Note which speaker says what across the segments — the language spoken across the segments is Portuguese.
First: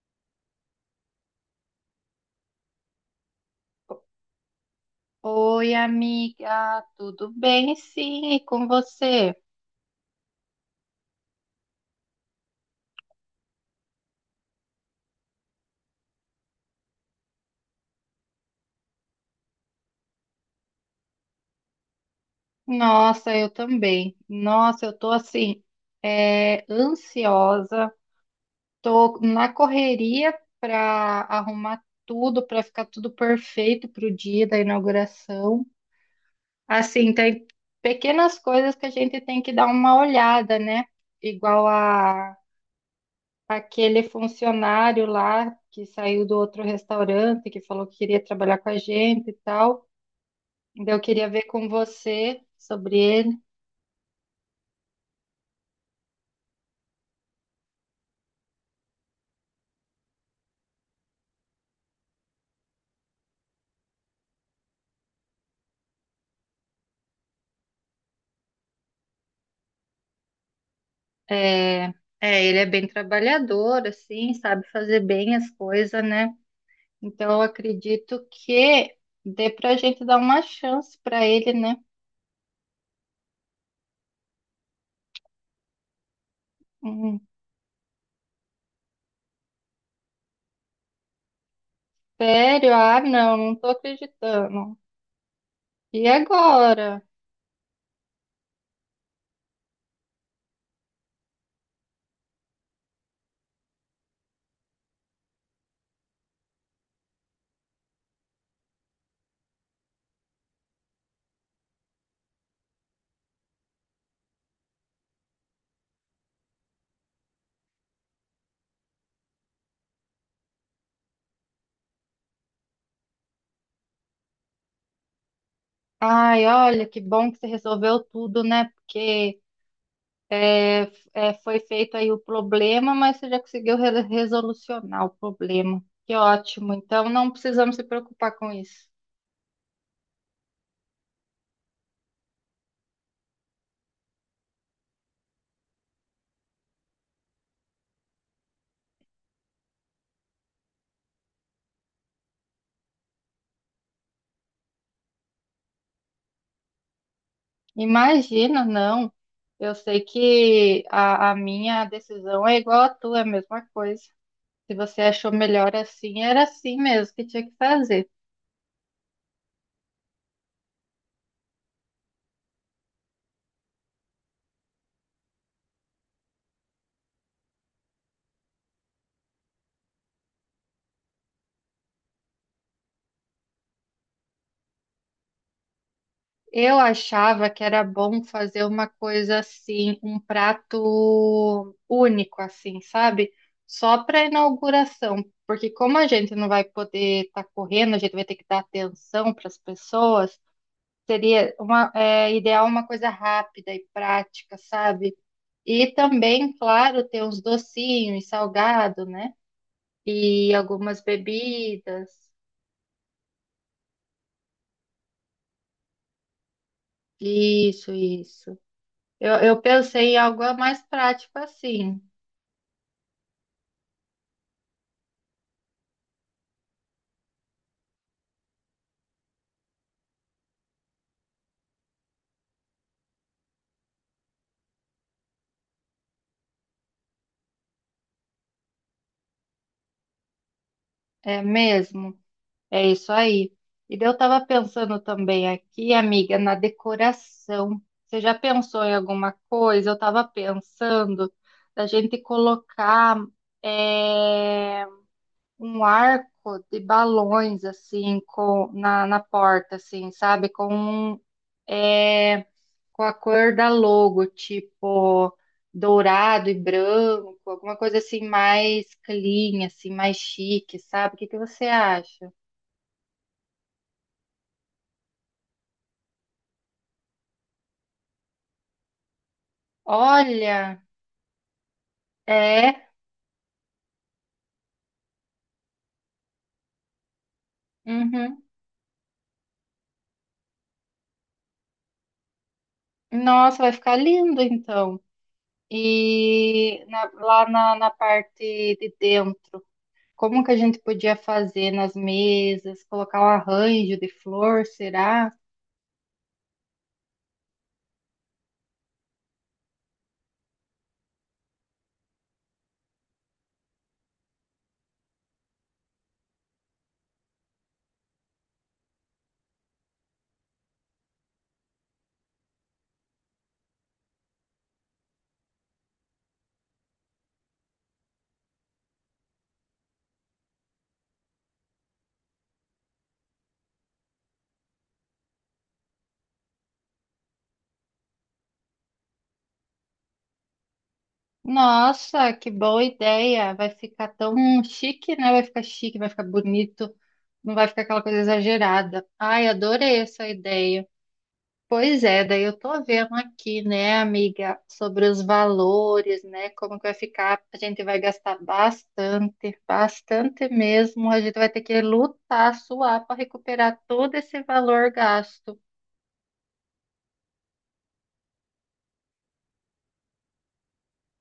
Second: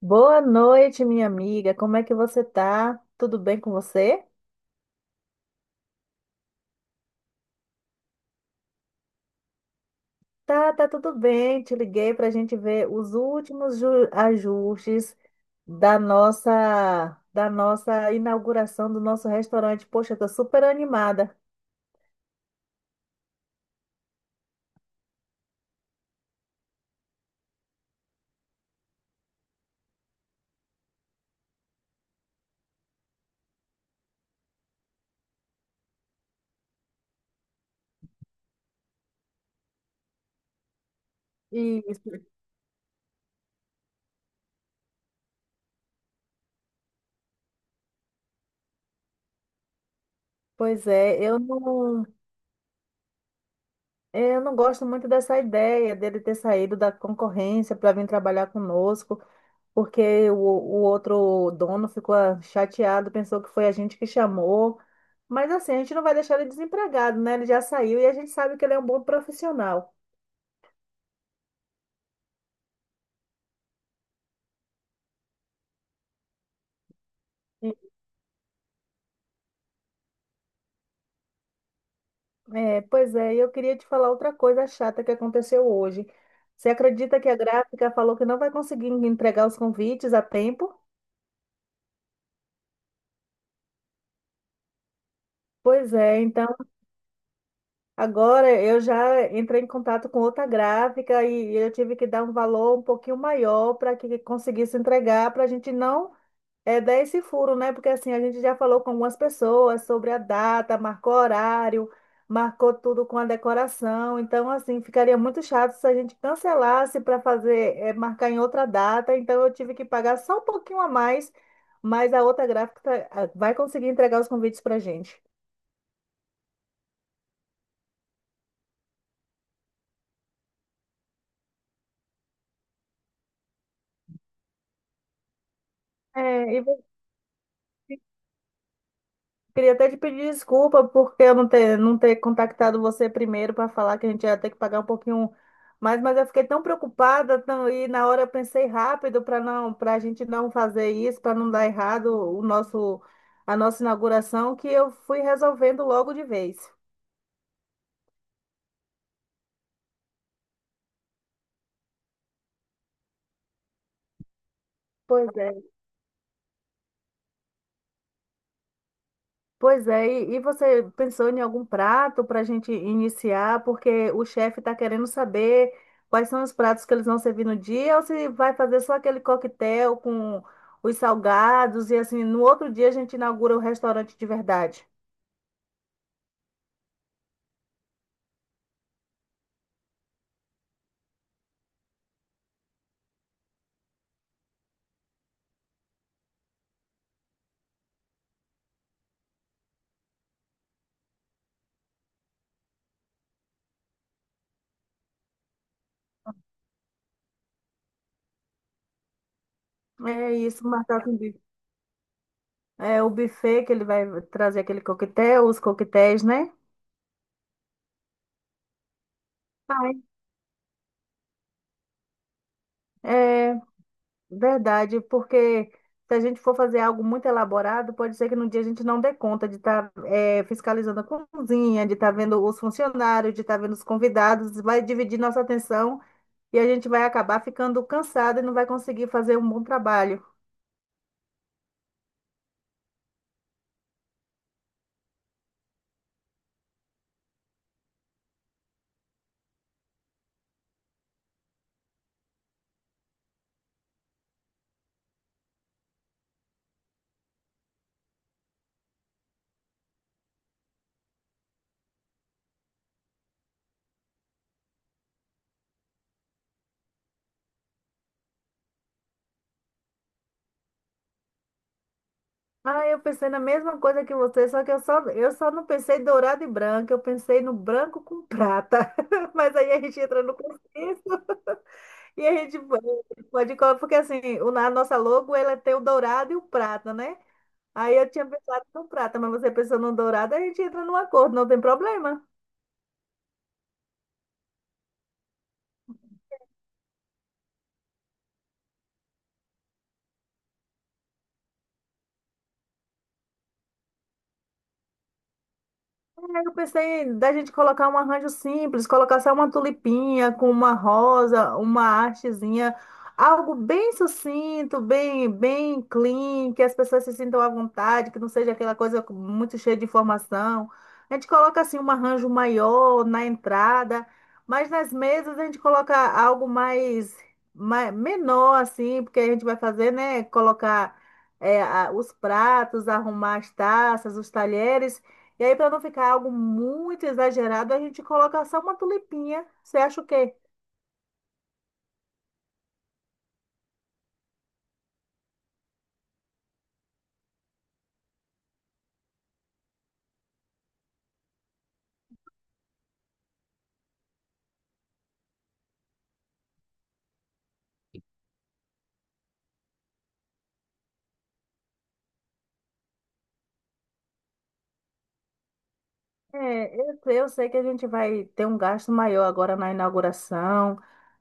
Speaker 1: Boa noite, minha amiga. Como é que você tá? Tudo bem com você?
Speaker 2: Oi, amiga, tudo bem? Sim, e com você?
Speaker 1: Tá, tudo bem. Te liguei para a gente ver os últimos ajustes da nossa inauguração do nosso restaurante. Poxa, eu tô super animada.
Speaker 2: Nossa, eu também. Nossa, eu tô assim, ansiosa, tô na correria para arrumar tudo, para ficar tudo perfeito para o dia da inauguração. Assim, tem pequenas coisas que a gente tem que dar uma olhada, né? Igual
Speaker 1: Isso.
Speaker 2: a aquele funcionário lá que saiu do outro restaurante, que falou que queria trabalhar com a gente e tal.
Speaker 1: Pois
Speaker 2: Então, eu
Speaker 1: é,
Speaker 2: queria ver com você sobre ele.
Speaker 1: eu não gosto muito dessa ideia dele ter saído da concorrência para vir trabalhar conosco, porque o outro dono ficou chateado, pensou que foi a gente que chamou. Mas assim, a gente não vai deixar ele desempregado, né? Ele já saiu e a gente sabe que ele é um bom profissional.
Speaker 2: É, é, ele é bem trabalhador, assim, sabe fazer bem as coisas, né? Então, eu
Speaker 1: E-
Speaker 2: acredito que dê pra gente dar uma chance pra ele, né?
Speaker 1: É, pois é, e eu queria te falar outra coisa chata que aconteceu hoje. Você
Speaker 2: Hum,
Speaker 1: acredita que a gráfica falou que não vai conseguir entregar os convites a tempo?
Speaker 2: sério? Ah, não, não tô acreditando.
Speaker 1: Pois
Speaker 2: E
Speaker 1: é, então
Speaker 2: agora?
Speaker 1: agora eu já entrei em contato com outra gráfica e eu tive que dar um valor um pouquinho maior para que conseguisse entregar, para a gente não dar esse furo, né? Porque assim, a gente já falou com algumas pessoas sobre a data, marcou horário, marcou tudo com a decoração. Então, assim, ficaria muito chato se a gente cancelasse para fazer, marcar em outra data. Então, eu tive que pagar só um pouquinho a mais, mas a outra gráfica vai conseguir entregar os convites para a gente.
Speaker 2: Ai, olha, que bom que você resolveu tudo, né? Porque É, foi feito aí o problema, mas você já conseguiu resolucionar o problema. Que
Speaker 1: É, e
Speaker 2: ótimo.
Speaker 1: você
Speaker 2: Então não precisamos se preocupar com isso.
Speaker 1: Queria até te pedir desculpa porque eu não ter contactado você primeiro para falar que a gente ia ter que pagar um pouquinho mais, mas eu fiquei tão preocupada e na hora eu pensei rápido para a gente não fazer isso, para não dar errado o nosso, a nossa inauguração, que eu fui resolvendo logo de vez.
Speaker 2: Imagina, não. Eu sei que a minha decisão é igual à tua, é a mesma coisa. Se você
Speaker 1: Pois
Speaker 2: achou
Speaker 1: é.
Speaker 2: melhor assim, era assim mesmo que tinha que fazer.
Speaker 1: Pois é, e você pensou em algum prato para a gente iniciar? Porque o chefe está querendo saber quais são os pratos que eles vão servir no dia, ou se vai fazer só aquele coquetel com os salgados, e assim, no outro dia a gente inaugura o restaurante de verdade.
Speaker 2: Eu achava que era bom fazer uma coisa assim, um prato único, assim, sabe? Só para inauguração, porque como a gente não vai poder estar correndo, a gente vai ter que dar atenção para as pessoas, seria uma, é, ideal uma coisa rápida e prática, sabe? E também, claro, ter uns docinhos, salgado, né?
Speaker 1: É
Speaker 2: E
Speaker 1: isso,
Speaker 2: algumas
Speaker 1: marcar com o
Speaker 2: bebidas.
Speaker 1: o buffet que ele vai trazer aquele coquetel, os coquetéis, né?
Speaker 2: Isso, isso. Eu pensei em algo mais prático assim.
Speaker 1: Ai. Verdade, porque se a gente for fazer algo muito elaborado, pode ser que no dia a gente não dê conta de estar fiscalizando a cozinha, de estar vendo os funcionários, de estar vendo os convidados, vai dividir nossa atenção e a gente vai acabar ficando cansado e não vai conseguir fazer um bom trabalho.
Speaker 2: É mesmo, é isso aí. E daí eu estava pensando também aqui, amiga, na decoração. Você já pensou em alguma coisa? Eu estava pensando da gente colocar é, um arco de balões assim com, na porta, assim, sabe? Com, um, é, com a cor da logo, tipo dourado e branco, alguma coisa assim mais clean, assim, mais chique, sabe? O que que você acha?
Speaker 1: Ah, eu pensei na mesma coisa que você, só que eu só não pensei em dourado e branco, eu pensei no branco com prata. Mas aí a gente entra no
Speaker 2: Olha,
Speaker 1: consenso. E a gente
Speaker 2: é,
Speaker 1: pode colocar, porque assim, a nossa logo ela tem o dourado e o prata, né? Aí eu tinha
Speaker 2: uhum.
Speaker 1: pensado no prata, mas você pensou no dourado, a gente entra num acordo, não tem problema.
Speaker 2: Nossa, vai ficar lindo então. E na- lá na, na parte de dentro, como que a gente podia fazer nas mesas, colocar um arranjo de flor, será?
Speaker 1: Aí eu pensei da gente colocar um arranjo simples, colocar só uma tulipinha com uma rosa, uma hastezinha, algo bem sucinto, bem clean, que as pessoas se sintam à vontade, que não seja aquela coisa muito cheia de informação. A gente coloca assim um arranjo maior na entrada, mas nas mesas a gente coloca mais menor assim, porque a gente vai fazer, né? Colocar os pratos, arrumar as taças, os talheres. E aí, para não ficar algo muito exagerado, a gente coloca só uma tulipinha. Você acha o quê?
Speaker 2: Nossa, que boa ideia! Vai ficar tão chique, né? Vai ficar chique, vai ficar bonito, não vai ficar aquela coisa exagerada. Ai, adorei essa ideia. Pois é, daí eu tô vendo aqui, né, amiga, sobre os valores, né, como que vai ficar, a gente vai gastar bastante, bastante mesmo, a gente vai ter que lutar, suar para recuperar todo esse valor gasto.
Speaker 1: É, eu sei que a gente vai ter um gasto maior agora na inauguração,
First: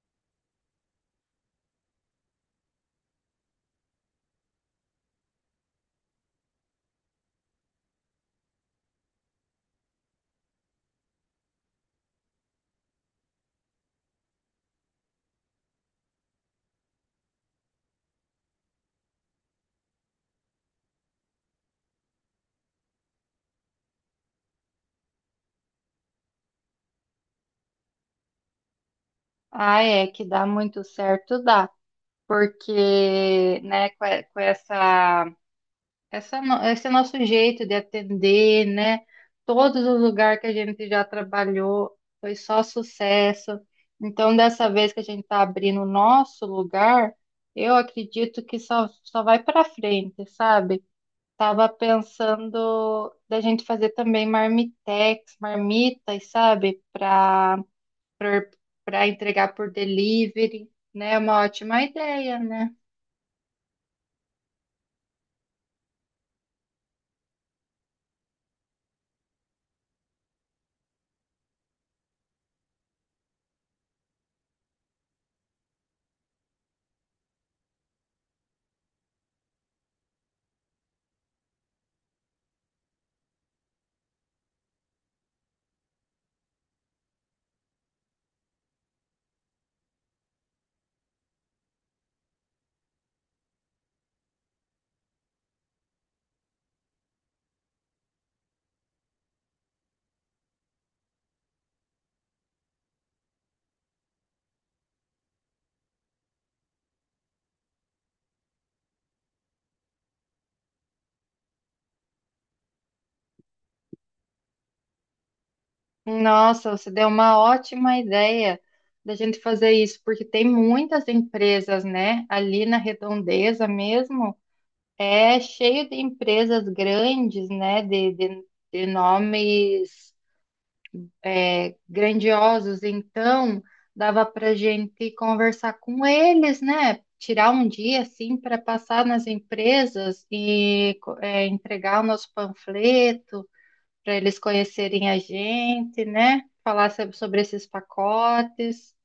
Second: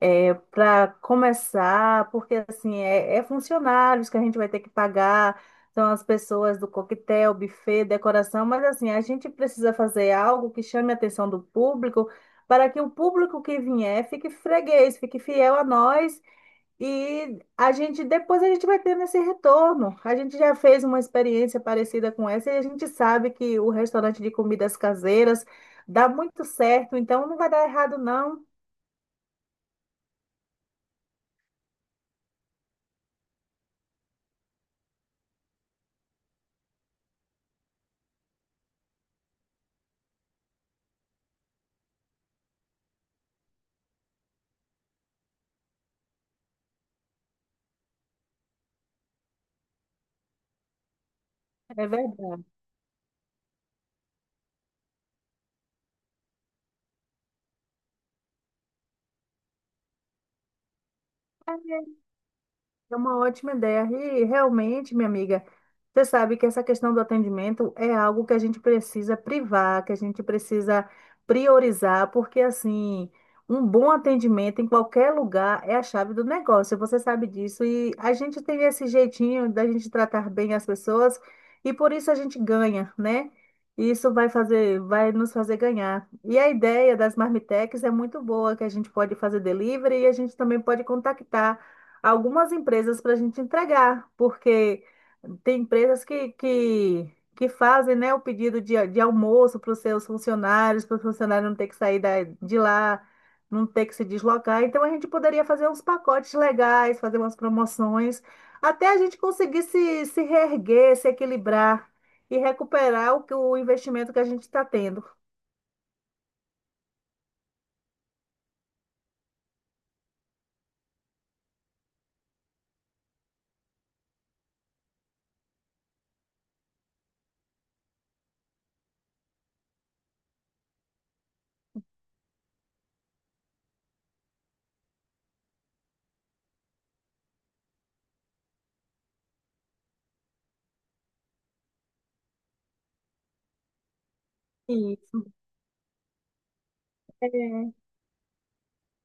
Speaker 1: para começar, porque assim, é funcionários que a gente vai ter que pagar, são as pessoas do coquetel, buffet, decoração, mas assim, a gente precisa fazer algo que chame a atenção do público, para que o público que vier fique freguês, fique fiel a nós. E a gente vai tendo esse retorno. A gente já fez uma experiência parecida com essa e a gente sabe que o restaurante de comidas caseiras dá muito certo, então não vai dar errado, não.
Speaker 2: Ah, é, que dá muito certo, dá, porque, né, com com essa esse é nosso jeito de atender, né? Todos os lugares que a gente já trabalhou foi só sucesso. Então, dessa vez que a gente está abrindo o nosso lugar, eu acredito que só vai para frente, sabe? Tava
Speaker 1: É verdade.
Speaker 2: pensando da gente fazer também marmitex, marmitas, sabe? Para entregar por delivery, né? É uma ótima ideia, né?
Speaker 1: É uma ótima ideia. E realmente, minha amiga, você sabe que essa questão do atendimento é algo que a gente precisa priorizar, porque assim, um bom atendimento em qualquer lugar é a chave do negócio. Você sabe disso. E a gente tem esse jeitinho da gente tratar bem as pessoas e por isso a gente ganha, né? Vai nos fazer ganhar. E a ideia das marmitex é muito boa, que a gente pode fazer delivery e a gente também pode contactar algumas empresas para a gente entregar, porque tem empresas que fazem, né, o pedido de almoço para os seus funcionários, para o funcionário não ter que sair de lá, não ter que se deslocar. Então a gente poderia fazer uns pacotes legais, fazer umas promoções, até a gente conseguir se reerguer, se equilibrar e recuperar o investimento que a gente está tendo.
Speaker 2: Nossa, você deu uma ótima ideia da gente fazer isso, porque tem muitas empresas, né? Ali na Redondeza mesmo, é cheio de empresas grandes, né? De nomes é, grandiosos. Então, dava para gente conversar com eles, né? Tirar um dia assim para passar nas empresas e é, entregar o nosso panfleto para eles conhecerem a
Speaker 1: Isso.
Speaker 2: gente, né? Falar sobre esses pacotes.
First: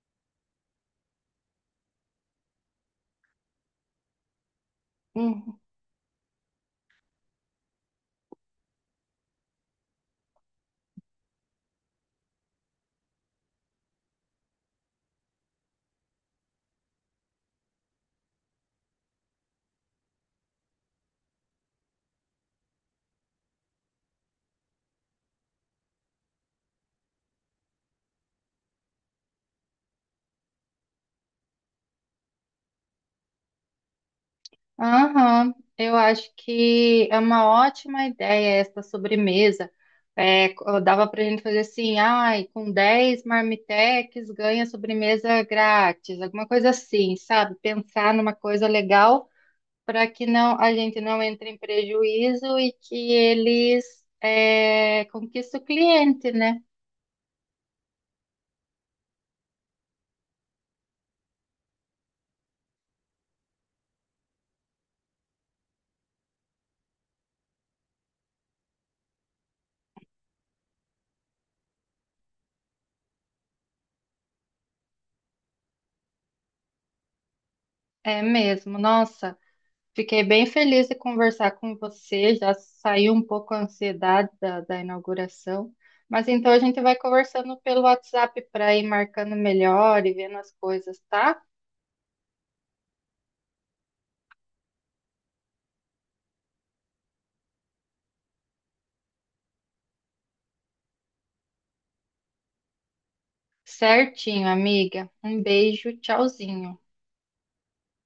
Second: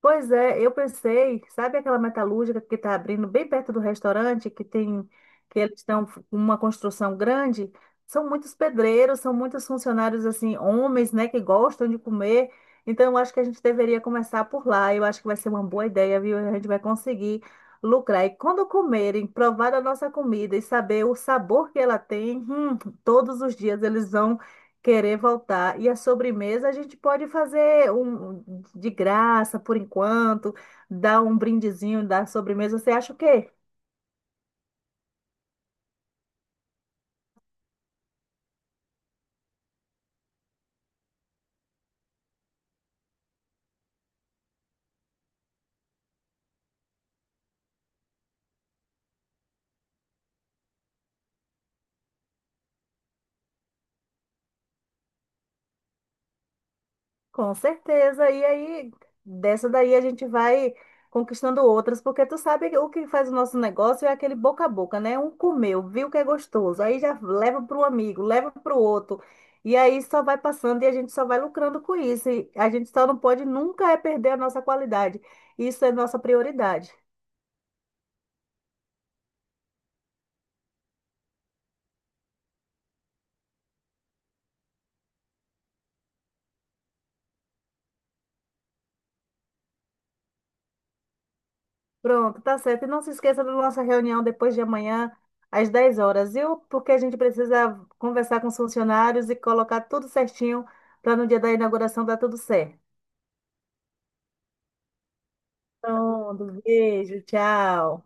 Speaker 1: Pois é, eu pensei, sabe aquela metalúrgica que está abrindo bem perto do restaurante, que
Speaker 2: Uhum.
Speaker 1: eles estão com uma construção grande? São muitos pedreiros, são muitos funcionários, assim, homens, né, que gostam de comer. Então, eu acho que a gente deveria começar por lá. Eu acho que vai ser uma boa ideia, viu? A gente vai conseguir lucrar. E quando comerem, provar a nossa comida e saber o sabor que ela tem, todos os dias eles vão. Querer voltar. E a sobremesa a gente pode fazer um de graça por enquanto, dar um brindezinho da sobremesa. Você acha o quê?
Speaker 2: Aham, eu acho que é uma ótima ideia essa sobremesa. É, co- dava para a gente fazer assim, ai, com 10 marmitex ganha sobremesa grátis, alguma coisa assim, sabe? Pensar numa coisa legal para que a gente não entre em prejuízo e que eles é, conquistem o cliente, né?
Speaker 1: Com certeza. E aí, dessa daí a gente vai conquistando outras, porque tu sabe que o que faz o nosso negócio é aquele boca a boca, né? Um comeu, viu que é gostoso, aí já leva para o amigo, leva para o outro. E aí só vai passando e a gente só vai lucrando com isso. E a gente só não pode nunca é perder a nossa qualidade. Isso é nossa prioridade.
Speaker 2: É mesmo, nossa. Fiquei bem feliz de conversar com você, já saiu um pouco a ansiedade da inauguração, mas então a gente vai conversando pelo WhatsApp para ir marcando melhor e vendo as coisas, tá?
Speaker 1: Pronto, tá certo. E não se esqueça da nossa reunião depois de amanhã, às 10 horas, viu? Porque a gente precisa conversar com os funcionários e colocar tudo certinho para no dia da inauguração dar tudo certo.
Speaker 2: Certinho, amiga. Um beijo,
Speaker 1: Pronto,
Speaker 2: tchauzinho.
Speaker 1: beijo, tchau.